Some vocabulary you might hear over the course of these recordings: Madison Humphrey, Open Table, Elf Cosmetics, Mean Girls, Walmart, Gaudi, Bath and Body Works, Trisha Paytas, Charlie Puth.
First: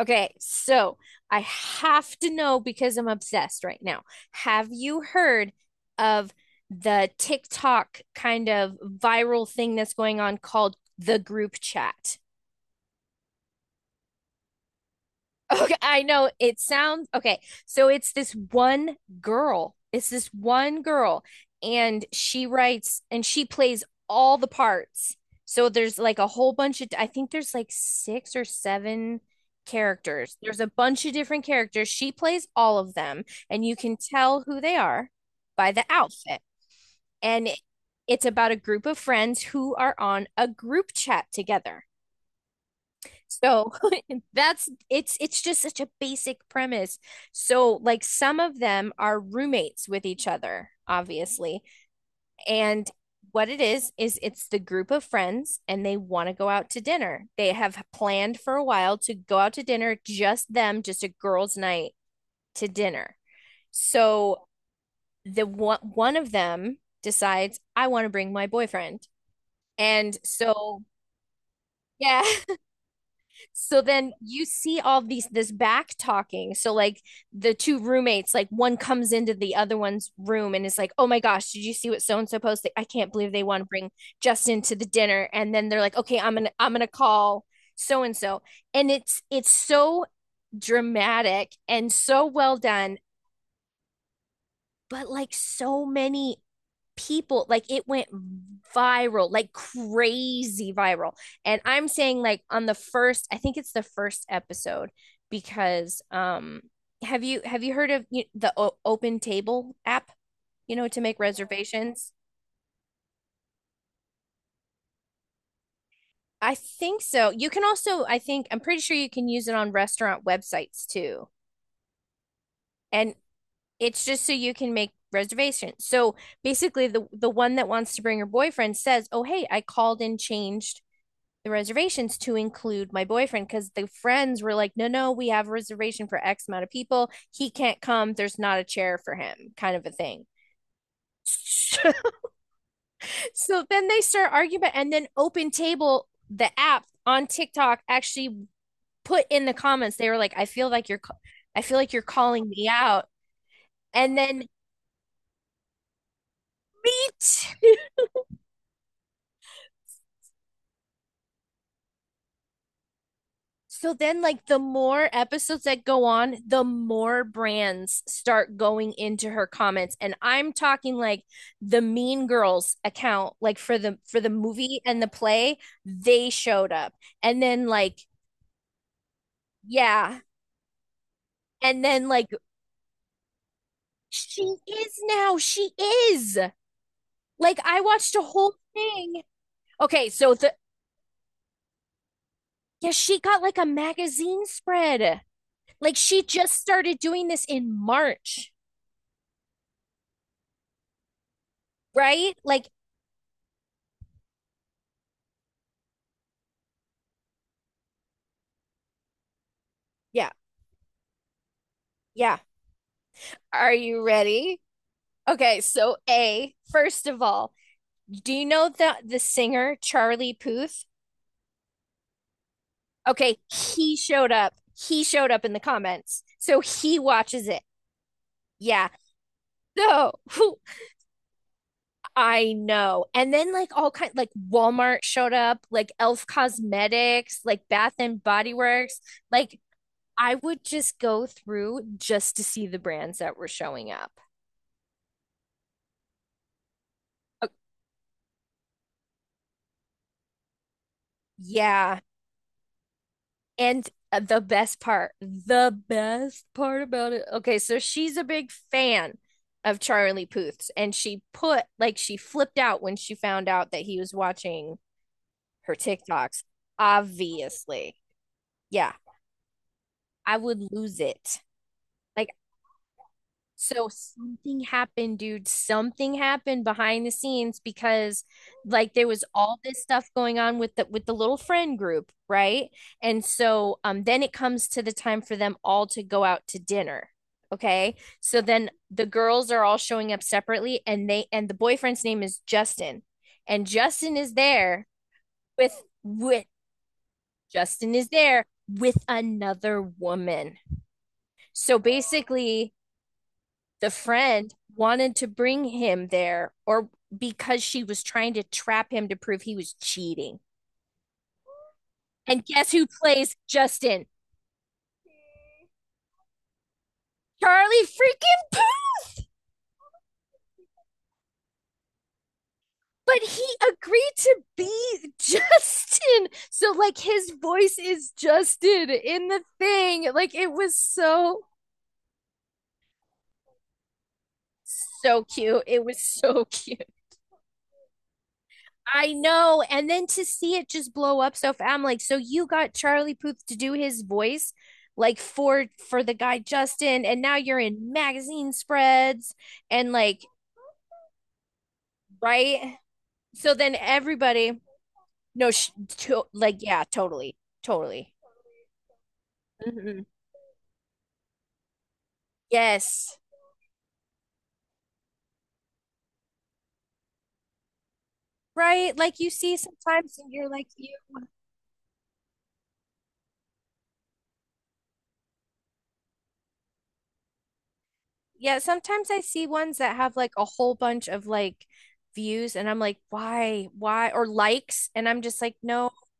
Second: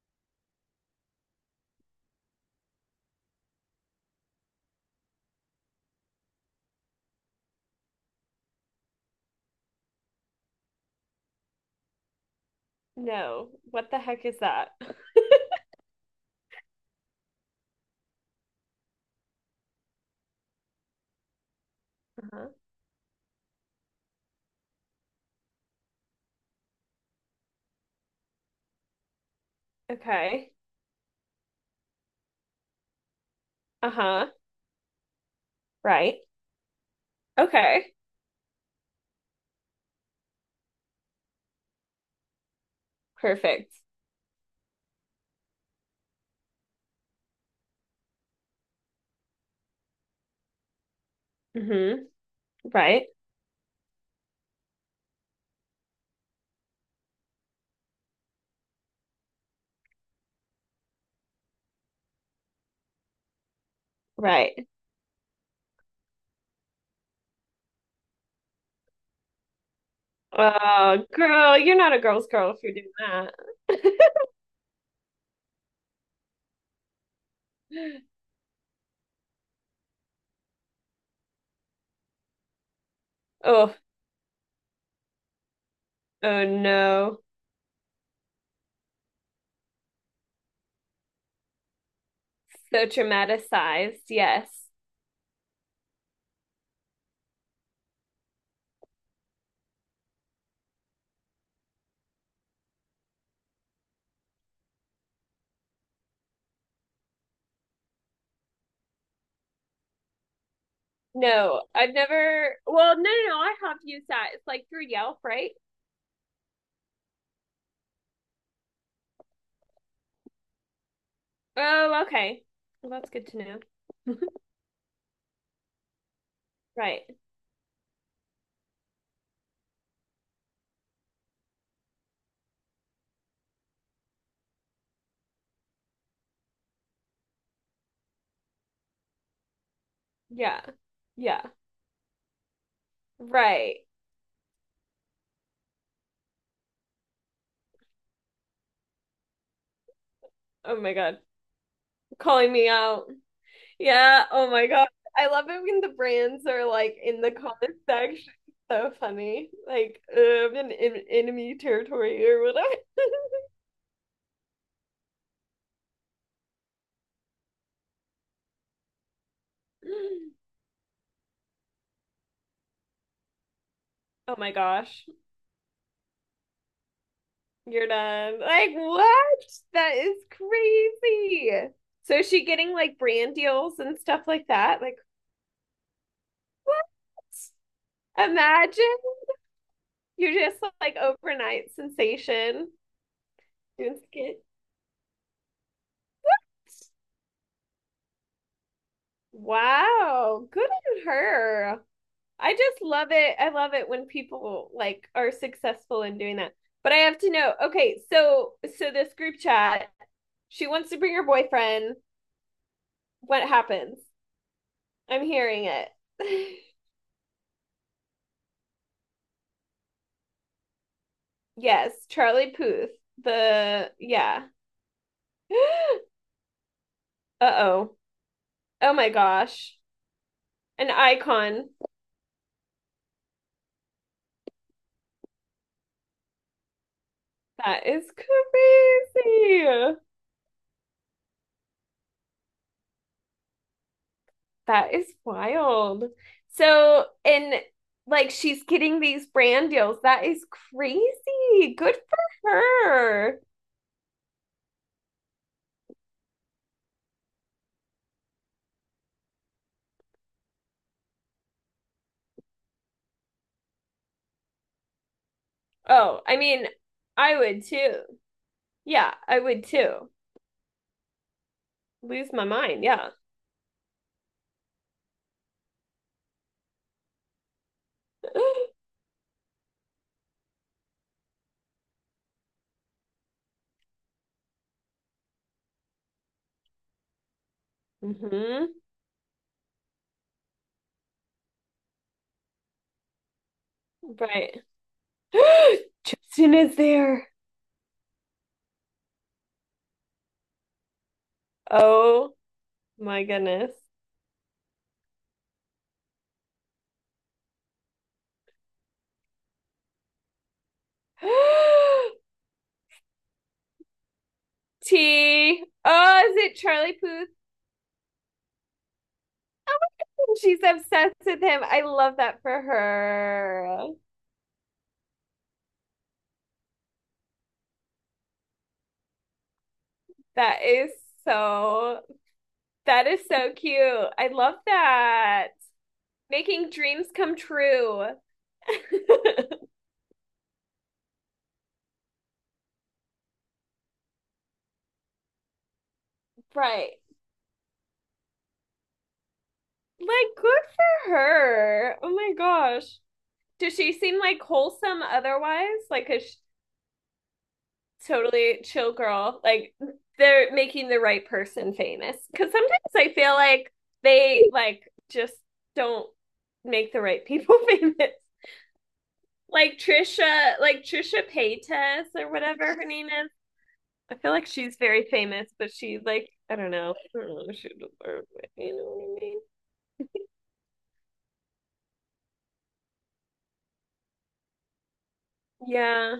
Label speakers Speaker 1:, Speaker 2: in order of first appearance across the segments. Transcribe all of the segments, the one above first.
Speaker 1: Okay, so I have to know because I'm obsessed right now. Have you heard of the TikTok kind of viral thing that's going on called the group chat?
Speaker 2: No. What the heck is that?
Speaker 1: Okay, I know it sounds okay. So it's this one girl. It's this one girl, and she
Speaker 2: Uh-huh.
Speaker 1: writes and she plays all the parts. So there's like a whole bunch of, I think there's like six or seven characters.
Speaker 2: Okay.
Speaker 1: There's a bunch of different characters. She plays all of them, and you can
Speaker 2: Uh-huh.
Speaker 1: tell who they are by the
Speaker 2: Right.
Speaker 1: outfit. And it-
Speaker 2: Okay.
Speaker 1: it's about a group of friends who are on a group chat together.
Speaker 2: Perfect.
Speaker 1: So that's it's just such a basic premise. So like some of them are roommates with each other, obviously.
Speaker 2: Mm-hmm.
Speaker 1: And
Speaker 2: Right.
Speaker 1: what it is it's the group of friends and they want to go out to dinner. They have planned for a while to go out to dinner just them, just a girls' night to dinner. So
Speaker 2: Right.
Speaker 1: the one one of them decides I want to bring my boyfriend. And so
Speaker 2: Oh, girl, you're not a
Speaker 1: yeah,
Speaker 2: girl's girl if you're doing that.
Speaker 1: so then you see all these this back talking. So like the two roommates, like one comes into the other one's room and is like, "Oh my gosh, did you see what so and so posted? I can't believe they want to
Speaker 2: Oh,
Speaker 1: bring Justin to the dinner." And then they're like, "Okay, I'm
Speaker 2: oh
Speaker 1: gonna I'm gonna
Speaker 2: no.
Speaker 1: call so and so," and it's so dramatic and so well
Speaker 2: So
Speaker 1: done,
Speaker 2: traumatized. Yes.
Speaker 1: but like so many people like it went viral, like crazy viral. And I'm saying like on the first, I think it's the first episode, because have you heard of the Open Table app, you know, to make
Speaker 2: No, I've
Speaker 1: reservations.
Speaker 2: never. Well, no, no, no. I have used that. It's like through Yelp, right?
Speaker 1: I think so. You can also, I think I'm pretty sure you can use it on restaurant websites too.
Speaker 2: Oh, okay. Well, that's
Speaker 1: And
Speaker 2: good to
Speaker 1: it's
Speaker 2: know.
Speaker 1: just so you can make reservations. So basically
Speaker 2: Right.
Speaker 1: the one that wants to bring her boyfriend says, oh, hey, I called and changed the reservations to include my boyfriend, because the friends were like, no, no, we have a reservation for X amount of people. He can't come. There's not a chair for him, kind of a thing.
Speaker 2: Yeah. Yeah.
Speaker 1: So
Speaker 2: Right.
Speaker 1: then they start and then Open Table, the app on TikTok, actually put in the comments, they were like, I feel
Speaker 2: Oh
Speaker 1: like
Speaker 2: my
Speaker 1: you're,
Speaker 2: God.
Speaker 1: I feel like you're calling
Speaker 2: Calling
Speaker 1: me
Speaker 2: me out.
Speaker 1: out. And
Speaker 2: Yeah.
Speaker 1: then
Speaker 2: Oh my God. I love it when the brands are like in
Speaker 1: meet
Speaker 2: the comment section. So funny. Like, in enemy territory or whatever.
Speaker 1: so then, like, the more episodes that go on, the more brands start going into her comments. And I'm talking like the Mean Girls account, like for the
Speaker 2: Oh my
Speaker 1: movie and the
Speaker 2: gosh.
Speaker 1: play, they showed up. And then
Speaker 2: You're
Speaker 1: like,
Speaker 2: done. Like, what? That is
Speaker 1: yeah.
Speaker 2: crazy.
Speaker 1: And then
Speaker 2: So
Speaker 1: like
Speaker 2: is she getting like brand deals and stuff like
Speaker 1: she
Speaker 2: that? Like,
Speaker 1: is now, she is.
Speaker 2: what?
Speaker 1: Like I watched a whole
Speaker 2: Imagine
Speaker 1: thing. Okay,
Speaker 2: you're
Speaker 1: so the
Speaker 2: just like overnight sensation
Speaker 1: yeah, she got like a
Speaker 2: doing skits.
Speaker 1: magazine spread. Like she just started doing this in March,
Speaker 2: Wow. Good on her.
Speaker 1: right?
Speaker 2: I
Speaker 1: Like,
Speaker 2: just love it. I love it when people like are successful in doing that. But I have to know. Okay, so this group chat,
Speaker 1: yeah,
Speaker 2: she wants to bring her boyfriend.
Speaker 1: yeah.
Speaker 2: What
Speaker 1: Are
Speaker 2: happens?
Speaker 1: you ready?
Speaker 2: I'm
Speaker 1: Okay,
Speaker 2: hearing it.
Speaker 1: so A, first of all, do you know the singer Charlie Puth?
Speaker 2: Yes, Charlie Puth.
Speaker 1: Okay,
Speaker 2: The
Speaker 1: he showed
Speaker 2: yeah.
Speaker 1: up. He showed up in the comments. So he watches it.
Speaker 2: Uh-oh.
Speaker 1: Yeah.
Speaker 2: Oh my gosh.
Speaker 1: So whew,
Speaker 2: An icon.
Speaker 1: I know. And then like all kind like Walmart showed up, like Elf Cosmetics, like
Speaker 2: That
Speaker 1: Bath
Speaker 2: is
Speaker 1: and Body Works. Like
Speaker 2: crazy.
Speaker 1: I would just go through just to see the brands that were showing up.
Speaker 2: That is wild. So,
Speaker 1: Uh,
Speaker 2: and like she's getting these brand deals. That is crazy. Good
Speaker 1: yeah.
Speaker 2: for her.
Speaker 1: And the best part about it. Okay, so she's a big fan of Charlie Puth's, and she put like she flipped out when she found out that he was watching her
Speaker 2: Oh, I
Speaker 1: TikToks.
Speaker 2: mean, I would
Speaker 1: Obviously,
Speaker 2: too.
Speaker 1: yeah,
Speaker 2: Yeah, I would too.
Speaker 1: I would lose it. Like
Speaker 2: Lose my mind. Yeah.
Speaker 1: so something happened, dude. Something happened behind the scenes because like there was all this stuff going on with the little friend group, right? And so then it comes to the time for them all to go out to dinner. Okay. So then
Speaker 2: Hmm.
Speaker 1: the girls are all showing up separately and they and the boyfriend's name is Justin. And Justin is
Speaker 2: Right.
Speaker 1: there with
Speaker 2: Justin is there.
Speaker 1: Justin is there with another woman. So
Speaker 2: Oh
Speaker 1: basically
Speaker 2: my goodness.
Speaker 1: the friend wanted to bring him there or because she was trying to trap him to prove he was cheating. And guess who plays Justin?
Speaker 2: T. Oh, is it Charlie Puth?
Speaker 1: Charlie freaking Puth!
Speaker 2: Oh my God, she's obsessed with him. I love that for
Speaker 1: But he
Speaker 2: her.
Speaker 1: agreed to be Justin. So like his voice is Justin in the thing. Like it
Speaker 2: That
Speaker 1: was
Speaker 2: is
Speaker 1: so
Speaker 2: so, that is so cute. I love
Speaker 1: so
Speaker 2: that.
Speaker 1: cute. It was so
Speaker 2: Making
Speaker 1: cute.
Speaker 2: dreams come true.
Speaker 1: I know. And then to see it just blow up so fast, I'm like, so you got Charlie Puth to do his voice like for the guy
Speaker 2: Right.
Speaker 1: Justin, and now you're in magazine spreads and like
Speaker 2: Like, good for her. Oh my
Speaker 1: right?
Speaker 2: gosh.
Speaker 1: So
Speaker 2: Does
Speaker 1: then
Speaker 2: she seem like
Speaker 1: everybody
Speaker 2: wholesome
Speaker 1: no sh-
Speaker 2: otherwise? Like a
Speaker 1: to,
Speaker 2: sh-
Speaker 1: like yeah, totally. Totally.
Speaker 2: totally chill girl. Like,
Speaker 1: Mhm.
Speaker 2: they're making the right person famous. Because sometimes I
Speaker 1: Yes.
Speaker 2: feel like they, like, just don't make the right people famous.
Speaker 1: Right? Like you see sometimes and you're like
Speaker 2: Like
Speaker 1: you
Speaker 2: Trisha Paytas or whatever her name is. I feel like she's very famous, but she like I don't know. I don't know. She deserves it.
Speaker 1: yeah,
Speaker 2: You know what
Speaker 1: sometimes
Speaker 2: I
Speaker 1: I
Speaker 2: mean?
Speaker 1: see ones that have like a whole bunch of like views and I'm like, why? Why? Or likes and I'm just like, no,
Speaker 2: Yeah.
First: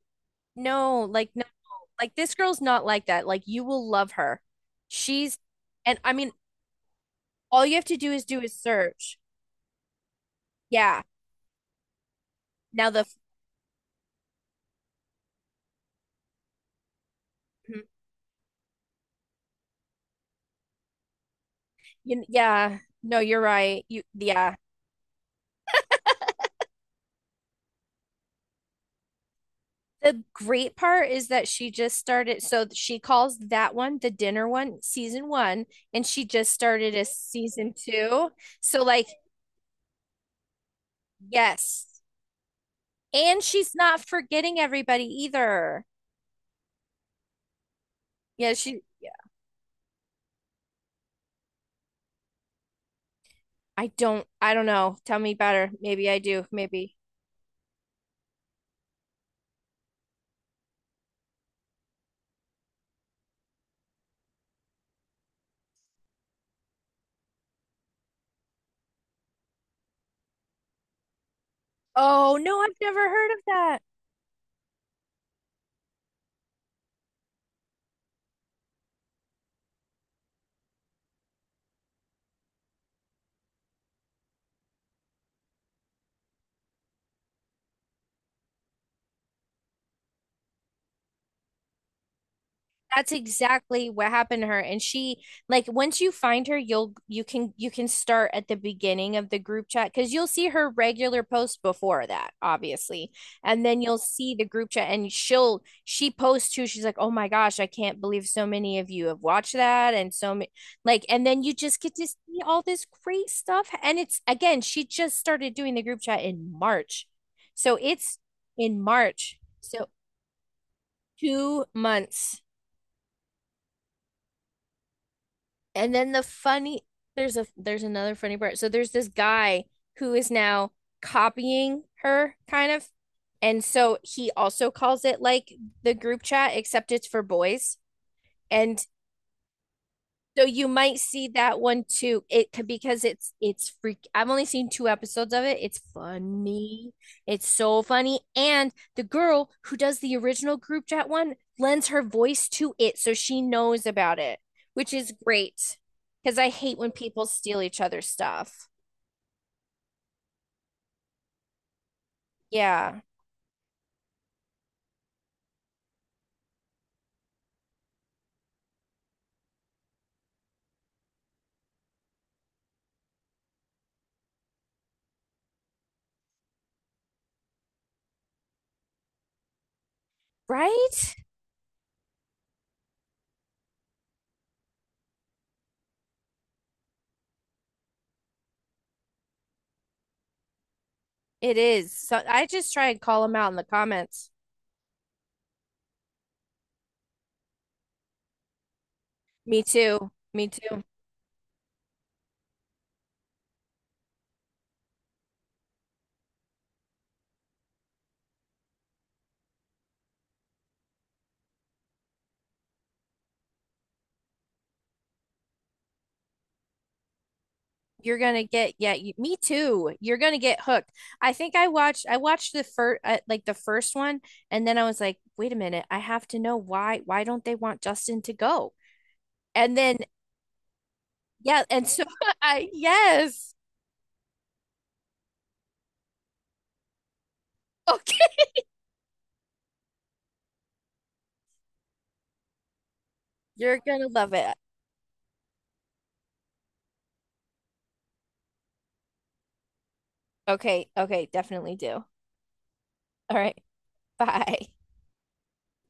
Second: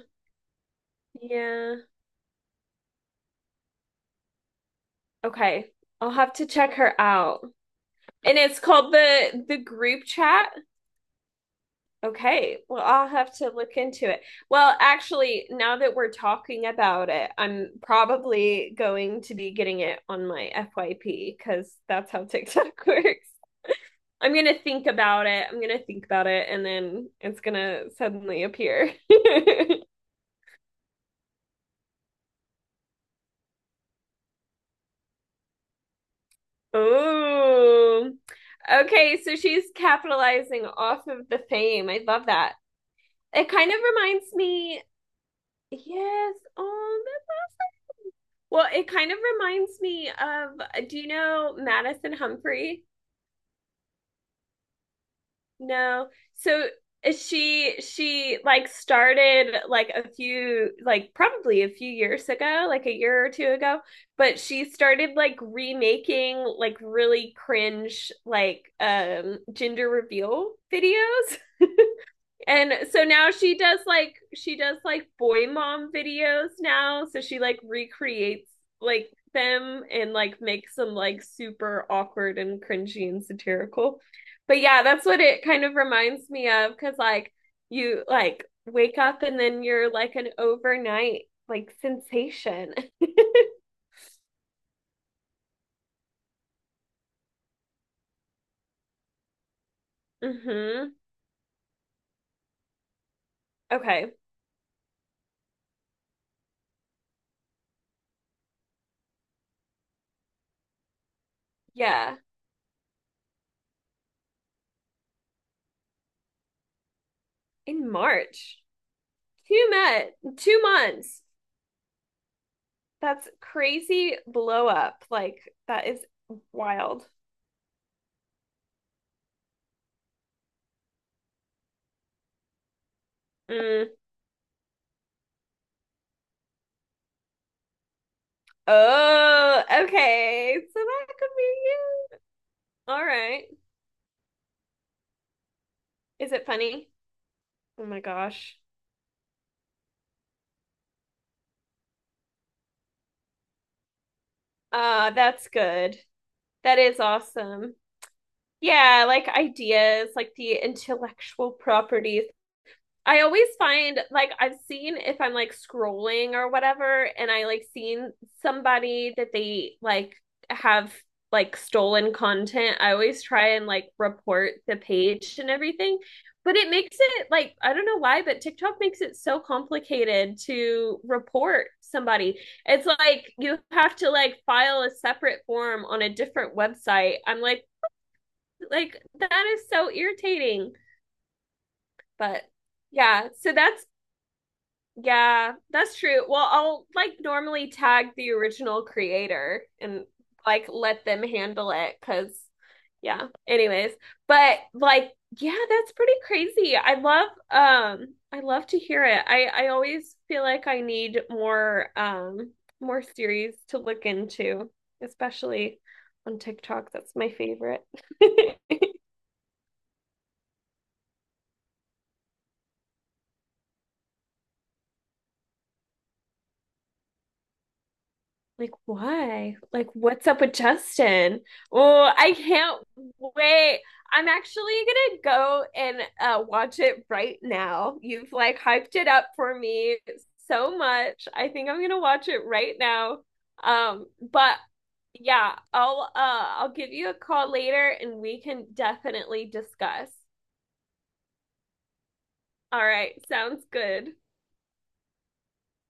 Speaker 1: no, like no,
Speaker 2: Yeah.
Speaker 1: like this girl's not like that. Like you will love her. She's
Speaker 2: Okay.
Speaker 1: and
Speaker 2: I'll
Speaker 1: I mean
Speaker 2: have to check her out.
Speaker 1: all you have to do is
Speaker 2: And it's called
Speaker 1: search.
Speaker 2: the group chat.
Speaker 1: Yeah.
Speaker 2: Okay. Well,
Speaker 1: Now the
Speaker 2: I'll have to look into it. Well, actually, now that we're talking about it, I'm
Speaker 1: mhm.
Speaker 2: probably going to be getting it on my FYP because that's
Speaker 1: You,
Speaker 2: how
Speaker 1: yeah,
Speaker 2: TikTok
Speaker 1: no,
Speaker 2: works.
Speaker 1: you're right. You
Speaker 2: I'm
Speaker 1: yeah.
Speaker 2: gonna think about it. I'm gonna think about it, and then it's gonna suddenly appear.
Speaker 1: The great part is that she just started, so she calls that one, the dinner one, season 1, and she just started a season
Speaker 2: Oh,
Speaker 1: 2. So like
Speaker 2: okay. So she's capitalizing off of the fame. I
Speaker 1: yes.
Speaker 2: love that.
Speaker 1: And
Speaker 2: It kind
Speaker 1: she's
Speaker 2: of
Speaker 1: not
Speaker 2: reminds
Speaker 1: forgetting
Speaker 2: me,
Speaker 1: everybody either.
Speaker 2: yes. Oh, that-
Speaker 1: Yeah,
Speaker 2: well,
Speaker 1: she
Speaker 2: it
Speaker 1: yeah,
Speaker 2: kind of reminds me of, do you know Madison Humphrey?
Speaker 1: I don't know. Tell me better. Maybe
Speaker 2: No.
Speaker 1: I do.
Speaker 2: So
Speaker 1: Maybe
Speaker 2: she like started like a few like probably a few years ago, like a year or two ago, but she started like remaking like really cringe like gender reveal videos.
Speaker 1: oh, no, I've
Speaker 2: And so
Speaker 1: never heard
Speaker 2: now
Speaker 1: of that.
Speaker 2: she does like boy mom videos now. So she like recreates like them and like makes them like super awkward and cringy and satirical. But yeah, that's what it kind of reminds me of because like you like wake up and then you're like an overnight like sensation.
Speaker 1: That's exactly what happened to her. And she like once you find her, you'll you can start at the beginning of the group chat because you'll see her
Speaker 2: Mm-hmm.
Speaker 1: regular post before that, obviously. And then you'll
Speaker 2: Okay.
Speaker 1: see the group chat and she posts too. She's like, "Oh my gosh, I can't believe so many of you have watched that and so many like and then you just get to
Speaker 2: Yeah.
Speaker 1: see all this great stuff. And it's again, she just started doing the group chat in March. So
Speaker 2: In
Speaker 1: it's
Speaker 2: March.
Speaker 1: in March.
Speaker 2: Two
Speaker 1: So
Speaker 2: met 2 months.
Speaker 1: 2 months.
Speaker 2: That's crazy blow up. Like that
Speaker 1: And
Speaker 2: is
Speaker 1: then the funny
Speaker 2: wild.
Speaker 1: there's another funny part. So there's this guy who is now copying her kind of. And so
Speaker 2: Mm.
Speaker 1: he also calls it like the group chat, except it's for boys. And
Speaker 2: Oh,
Speaker 1: so
Speaker 2: okay.
Speaker 1: you
Speaker 2: So
Speaker 1: might
Speaker 2: that
Speaker 1: see
Speaker 2: could be
Speaker 1: that one
Speaker 2: you.
Speaker 1: too. It could because
Speaker 2: All
Speaker 1: it's
Speaker 2: right.
Speaker 1: it's freak. I've only seen two episodes of it. It's
Speaker 2: Is it funny?
Speaker 1: funny. It's so
Speaker 2: Oh my
Speaker 1: funny.
Speaker 2: gosh.
Speaker 1: And the girl who does the original group chat one lends her voice to it, so she knows about it, which is
Speaker 2: That's
Speaker 1: great.
Speaker 2: good.
Speaker 1: Because I hate
Speaker 2: That
Speaker 1: when
Speaker 2: is
Speaker 1: people steal
Speaker 2: awesome.
Speaker 1: each other's stuff.
Speaker 2: Yeah, like ideas, like the intellectual properties.
Speaker 1: Yeah,
Speaker 2: I always find like I've seen if I'm like scrolling or whatever, and I like seen somebody that they like have like stolen content. I always try and like report the page and everything, but it makes it like I don't know why, but TikTok makes it so complicated
Speaker 1: right?
Speaker 2: to report somebody. It's like you have to like file a separate form on a different website. I'm like that is so irritating,
Speaker 1: It is. So
Speaker 2: but
Speaker 1: I just try and call
Speaker 2: yeah,
Speaker 1: them out
Speaker 2: so
Speaker 1: in the
Speaker 2: that's
Speaker 1: comments.
Speaker 2: yeah, that's true. Well, I'll like normally tag the original
Speaker 1: Me
Speaker 2: creator and
Speaker 1: too. Me
Speaker 2: like
Speaker 1: too.
Speaker 2: let them handle it because, yeah, anyways. But like, yeah, that's pretty crazy. I love to hear it. I always feel like I need more more series to look into, especially on TikTok. That's my favorite.
Speaker 1: You're gonna get yeah you, me too, you're gonna get hooked. I think I watched the first like the first one, and then I was like, wait a minute, I have to know why don't they want Justin to go.
Speaker 2: Like, why?
Speaker 1: And
Speaker 2: Like,
Speaker 1: then
Speaker 2: what's up with Justin?
Speaker 1: yeah, and so
Speaker 2: Oh, I
Speaker 1: I
Speaker 2: can't
Speaker 1: yes.
Speaker 2: wait. I'm actually gonna go and watch it right now. You've
Speaker 1: Okay,
Speaker 2: like hyped it up for me so much. I think I'm gonna watch it right now.
Speaker 1: you're gonna love it.
Speaker 2: But yeah, I'll give you a call later and we can definitely discuss.
Speaker 1: Okay, okay, definitely do.
Speaker 2: All right,
Speaker 1: All right,
Speaker 2: sounds good.
Speaker 1: bye.